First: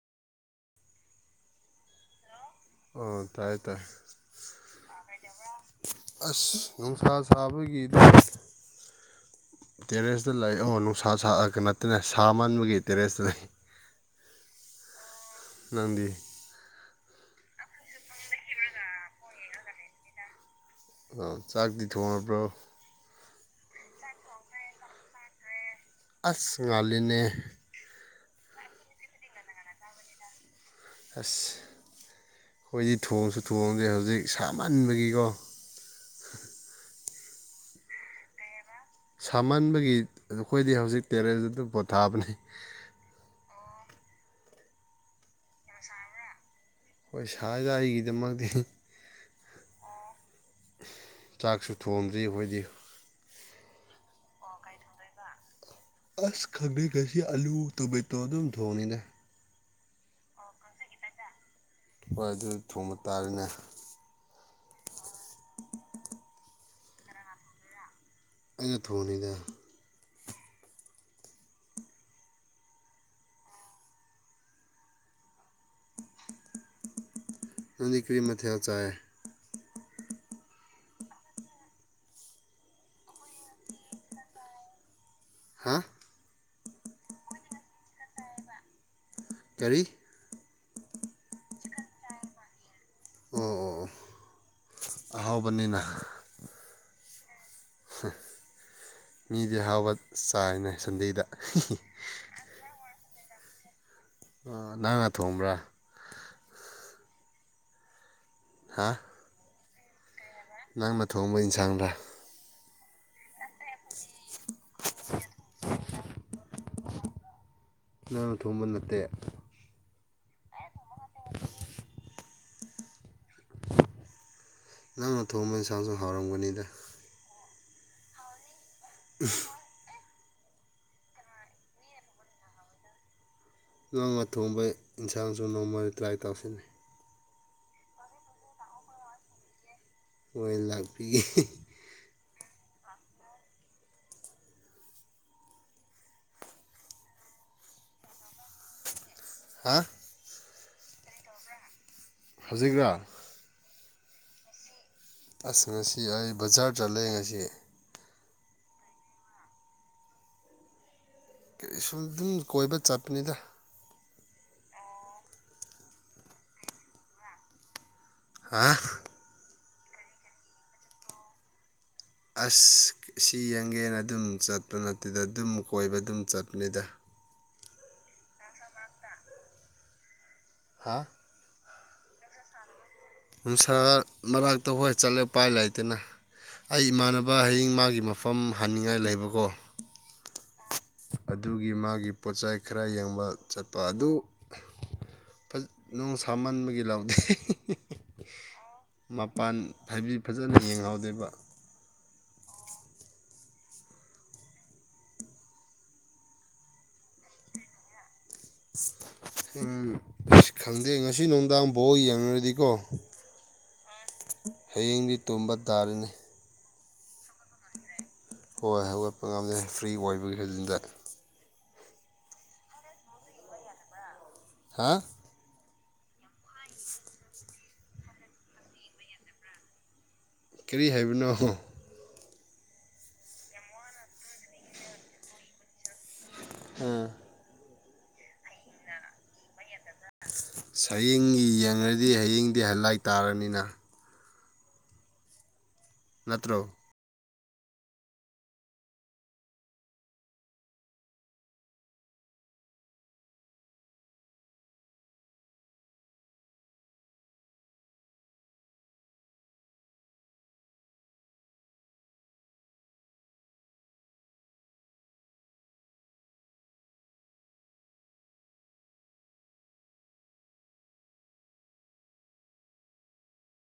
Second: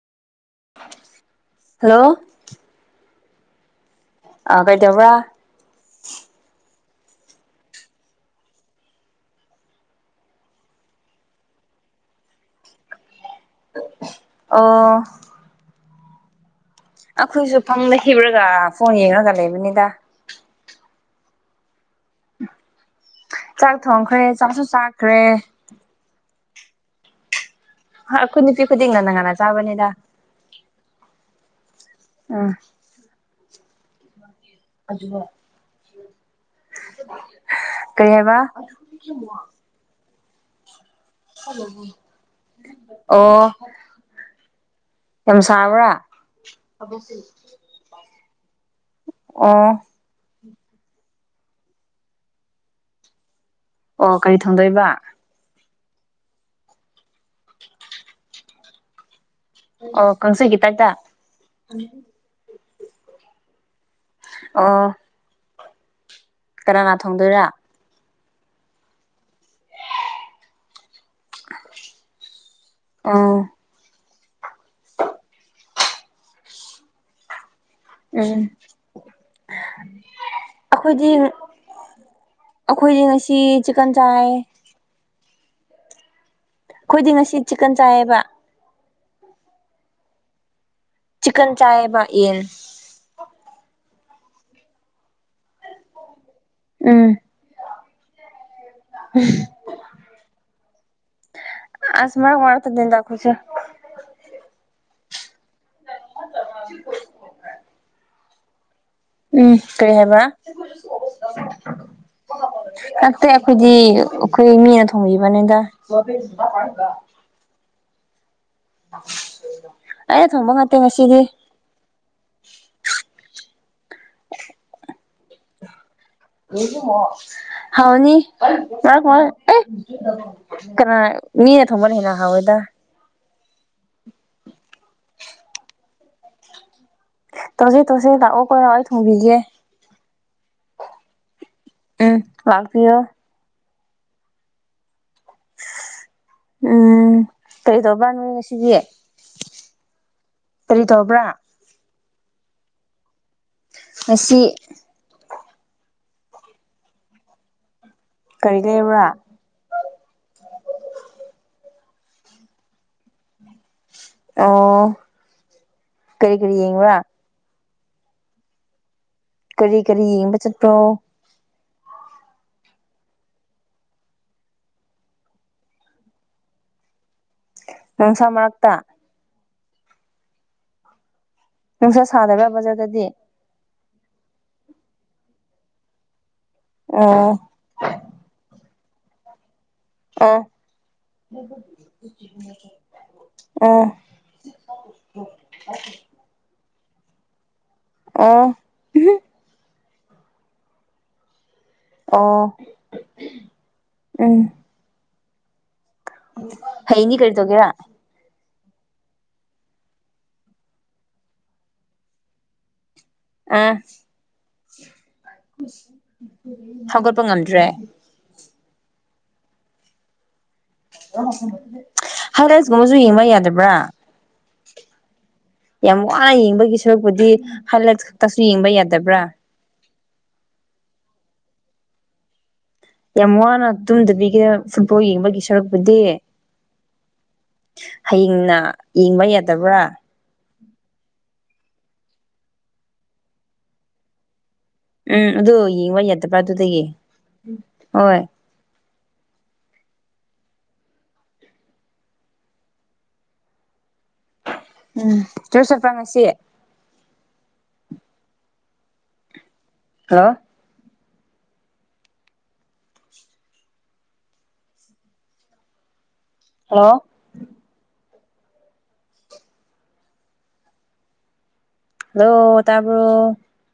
Hello hello ꯑꯣ ꯇꯥꯏ ꯇꯥꯏ ꯑꯥ ꯀꯩꯗꯧꯕ꯭ꯔꯥ ꯑ ꯀꯩꯗꯧꯕ꯭ꯔꯥ ꯑꯁ ꯅꯨꯡꯁꯥ ꯁꯥꯕꯒꯤ ꯇꯦꯔꯦꯁꯇ ꯂꯩ ꯑꯣ ꯅꯨꯡꯁꯥ ꯁꯥꯥ ꯑ ꯀꯩꯅ‌ꯣ ꯇꯅ‌ꯦ ꯁꯥꯃꯟꯕꯒꯤ ꯇꯦꯔꯦꯁꯇ ꯂꯩ ꯑꯣ ꯅꯪꯗꯤ ꯑꯩꯈꯣꯏꯁꯨ ꯐꯝꯅ ꯍꯤꯞꯂꯒ ꯐꯣꯟ ꯌꯦꯡꯉꯒ ꯂꯩꯕꯅꯤꯗ ꯑ ꯆꯥꯛꯗꯤ ꯊꯣꯡꯉꯕ꯭ꯔꯣ ꯆꯥꯛ ꯊꯣꯡꯈ꯭ꯔꯦ ꯆꯥꯛꯁꯨ ꯆꯥꯈ꯭ꯔꯦ ꯑꯁ ꯉꯜꯂꯤꯅꯦ ꯍꯥ ꯑꯩꯈꯣꯏ ꯅꯨꯄꯤ ꯈꯨꯗꯤꯡꯅ ꯉꯟꯅ ꯉꯟꯅ ꯆꯥꯕꯅꯤꯗ ꯑꯁ ꯎꯝ ꯑꯩꯈꯣꯏꯗꯤ ꯊꯣꯡꯁꯨ ꯊꯣꯡꯗꯦ ꯍꯧꯖꯤꯛ ꯁꯥꯃꯟꯕꯒꯤꯀꯣ ꯀꯩꯍꯥꯏꯕ ꯁꯥꯃꯟꯕꯒꯤ ꯑꯩꯈꯣꯏꯗꯤ ꯍꯧꯖꯤꯛ ꯇꯦꯔꯦꯁꯇ ꯄꯣꯊꯥꯕꯅꯤ ꯑꯣ ꯌꯥꯝ ꯁꯥꯕ꯭ꯔꯥ ꯍ‌ꯣꯏ ꯁꯥꯏꯗ ꯑꯩꯒꯤꯗꯃꯛꯇꯤ ꯑꯣ ꯆꯥꯛꯁꯨ ꯊꯣꯡꯗ꯭ꯔꯤ ꯑꯩꯈꯣꯏꯗꯤ ꯑꯣ ꯀꯔꯤ ꯊꯣꯡꯗꯣꯏꯕ ꯑꯁ ꯈꯪꯗ‌ꯦ ꯉꯁꯤ ꯑꯂꯨ ꯇ‌ꯣꯃ‌ꯦꯠꯇ‌ꯣ ꯑꯗꯨꯝ ꯊꯣꯡꯅꯤꯅꯦ ꯑꯣ ꯀꯥꯡꯁꯣꯏ ꯈꯤꯇꯛꯇ ꯍꯣꯏ ꯑꯗꯨ ꯊꯣꯡꯕ ꯇꯥꯔꯅꯦ ꯑ‌ꯣ ꯀꯅꯥꯅꯥ ꯊꯣꯡꯗꯣꯏꯔꯥ ꯑꯩꯅ ꯊꯣꯡꯗ‌ꯣꯏꯅ‌ꯦ ꯑꯪ [inaudible] ꯅꯪꯗꯤ ꯀꯔꯤ ꯎꯝ ꯃꯊꯦꯜ ꯆꯥꯏ ꯑꯩꯈꯣꯏꯗꯤ ꯑꯩꯈꯣꯏꯗꯤ ꯉꯁꯤ ꯆꯤꯛꯀꯟ ꯆꯥꯏ ꯍꯥ ꯈꯣꯏꯗꯤ ꯉꯁꯤ ꯆꯤꯛꯀꯟ ꯆꯥꯏꯌꯦꯕ ꯀꯔꯤ ꯆꯤꯛꯀꯟ ꯆꯥꯏꯌꯦꯕ ꯌꯦꯟ ꯎꯝ ꯎꯝ ꯎꯝ ꯑꯥꯍꯥꯎꯕꯅꯤꯅ ꯎꯝ ꯃꯤꯗꯤ ꯍꯥꯎꯕ ꯆꯥꯏꯅꯦ ꯁꯟꯗꯦꯗ ꯑꯁ ꯃꯥꯏ ꯋꯥ ꯇꯟꯗꯦꯗꯥ ꯑꯈꯣꯏꯁꯨ ꯑꯣ ꯅꯪꯅ ꯊꯣꯡꯕ꯭ꯔꯥ [unintelligible] ꯍꯥꯥ ꯎꯝ ꯀꯩ ꯍꯥꯏꯕ ꯊꯣꯡꯕ ꯏꯟꯁꯥꯡꯔꯥ ꯅꯠꯇꯦ ꯑꯩꯈꯣꯏꯗꯤ ꯑꯩꯈꯣꯏ ꯃꯤꯅ ꯊꯣꯡꯕꯤꯕꯅꯦꯗ ꯅꯪꯅ ꯊꯣꯡꯕ ꯅꯠꯇꯦ ꯑꯩꯅ ꯊꯣꯡꯕ ꯅꯠꯇꯦ ꯉꯁꯤꯗꯤ ꯅꯪꯅ ꯊꯣꯡꯕ ꯏꯟꯁꯥꯡꯗꯣ ꯍꯥꯎꯔꯝꯒꯅꯤꯗ ꯍꯥꯎꯔꯅꯤ ꯉꯥꯏꯈꯣꯍꯦ ꯑꯦ ꯀꯅꯥ ꯃꯤꯅ ꯊꯣꯡꯕꯅ ꯍꯦꯟꯅ ꯍꯥꯎꯋꯦꯗ ꯅꯪꯅ ꯊꯣꯡꯕ ꯏꯟꯁꯥꯡꯁꯨ ꯅꯣꯡꯃꯗ ꯇ꯭ꯔꯥꯏ ꯇꯧꯁꯤ ꯇꯧꯁꯦ ꯇꯧꯁꯦ ꯂꯥꯛꯑꯣ ꯀꯣ ꯑꯩ ꯊꯣꯡꯕꯤꯒꯦ ꯍꯣꯏ ꯂꯥꯛꯄꯤꯒꯦ꯫ ꯎꯝ ꯂꯥꯛꯄꯤꯌꯣ ꯎꯝ ꯀꯔꯤꯗꯧꯕꯥ ꯅꯪ ꯉꯁꯤꯒꯤ ꯍꯥ ꯀꯔꯤ ꯇꯧꯕ꯭ꯔꯥ ꯍꯧꯖꯤꯛꯔꯥ ꯉꯁꯤ ꯑꯁ ꯉꯁꯤ ꯑꯩ ꯕꯖꯥꯔ ꯆꯠꯂꯦ ꯉꯁꯤ ꯀꯔꯤ ꯂꯩꯕ꯭ꯔꯥ ꯑꯦ ꯁꯨꯝ ꯗꯨꯝ ꯀꯣꯏꯕ ꯆꯠꯄꯅꯤꯗ ꯑꯣ ꯀꯔꯤ ꯀꯔꯤ ꯌꯦꯡꯕ꯭ꯔꯥ ꯍꯥ ꯀꯔꯤ ꯀꯔꯤ ꯌꯦꯡꯕ ꯆꯠꯄ꯭ꯔꯣ ꯑꯁ ꯁꯤ ꯌꯦꯡꯒꯦꯅ ꯗꯨꯝ ꯆꯠꯄ ꯅꯠꯇꯦꯗ ꯗꯨꯝ ꯀꯣꯏꯕ ꯗꯨꯝ ꯆꯠꯄꯅꯤꯗ ꯅꯨꯡꯁꯥ ꯃꯔꯛꯇ ꯍꯥꯥ ꯅꯨꯡꯁꯥ ꯁꯥꯗꯕ꯭ꯔꯥ ꯕꯖꯥꯔꯗꯗꯤ ꯅꯨꯡꯁꯥ ꯃꯔꯥꯛꯇ ꯍꯣꯏ ꯆꯠꯂꯦ ꯄꯥꯏ ꯂꯩꯇꯦꯅ ꯑꯩ ꯑꯣ ꯏꯃꯥꯟꯅꯕ ꯍꯌꯦꯡ ꯃꯥꯒꯤ ꯃ ꯐꯝ ꯍꯟꯅꯤꯡꯉꯥꯏ ꯂꯩꯕꯀꯣ ꯑꯣ ꯑꯗꯨꯒꯤ ꯃꯥꯒꯤ ꯄꯣꯠꯆꯥꯏ ꯈꯔ ꯌꯦꯡꯕ ꯆꯠꯄ ꯑꯣ ꯑꯗꯨ ꯐꯖ ꯅꯨꯡ ꯁꯥꯃꯟꯕꯒꯤ ꯂꯥꯎꯗꯦ ꯑꯣ ꯃꯄꯥꯟ ꯍꯥꯏꯕꯤ ꯐꯖꯟꯅ ꯌꯦꯡꯍꯧꯗꯦꯕ ꯑꯣ ꯎꯝ ꯍꯌꯦꯡꯗꯤ ꯀꯔꯤ ꯇꯧꯒꯦꯔ ꯎꯝ ꯑꯁ ꯈꯪꯗꯦ ꯉꯁꯤ ꯅꯨꯡꯗꯥꯡ ꯕꯣꯜ ꯌꯦꯡꯔꯗꯤꯀꯣ ꯑꯝ ꯍꯌꯦꯡꯗꯤ ꯇꯨꯝꯕ ꯇꯥꯔꯦꯅꯦ ꯍꯧꯒꯠꯄ ꯉꯝꯗ꯭ꯔꯦ ꯍꯣꯏ ꯍꯧꯒꯠꯄ ꯉꯝꯗꯦ ꯐ꯭ꯔꯤ ꯑꯣꯏꯕꯒꯤ ꯍꯧꯖꯤꯛꯇ [unintelligible] ꯒꯝꯕꯁꯨ ꯌꯦꯡꯕ ꯌꯥꯗꯕ꯭ꯔꯥ ꯍꯥꯥ ꯌꯥꯝ ꯋꯥꯅ ꯌꯦꯡꯕꯒꯤ ꯁꯔꯨꯛꯄꯨꯗꯤ ꯍꯥꯏꯂꯥꯏꯠ ꯈꯛꯇꯁꯨ ꯌꯦꯡꯕ ꯌꯥꯗꯕ꯭ꯔꯥ ꯀꯔꯤ ꯍꯥꯏꯕꯅꯣ ꯌꯥꯝ ꯋꯥꯅ ꯇꯨꯝꯗꯕꯤꯒꯤ ꯐꯨꯠꯕꯣꯜ ꯌꯦꯡꯕꯒꯤ ꯁꯔꯨꯛꯄꯨꯗꯤ ꯑꯝ ꯍꯌꯦꯡꯅ ꯌꯦꯡꯕ ꯌꯥꯗꯕ꯭ꯔꯥ ꯍꯌꯦꯡꯒꯤ ꯌꯦꯡꯉꯗꯤ ꯍꯌꯦꯡꯗꯤ ꯍꯥꯢꯂꯥꯏꯠ ꯇꯥꯔꯅꯤꯅ ꯎꯝ ꯑꯗꯨ ꯌꯦꯡꯕ ꯌꯥꯗꯕ꯭ꯔꯥ ꯅꯠꯇ꯭ꯔꯣ ꯑꯗꯨꯗꯒꯤ ꯍꯣꯏ ꯎꯝ ꯆꯥꯔꯆ ꯆꯠꯕ꯭ꯔꯥ ꯉꯁꯤ ꯍꯜꯂꯣ ꯍꯜꯂꯣ ꯍꯜꯂꯣ ꯇꯥꯕ꯭ꯔꯣ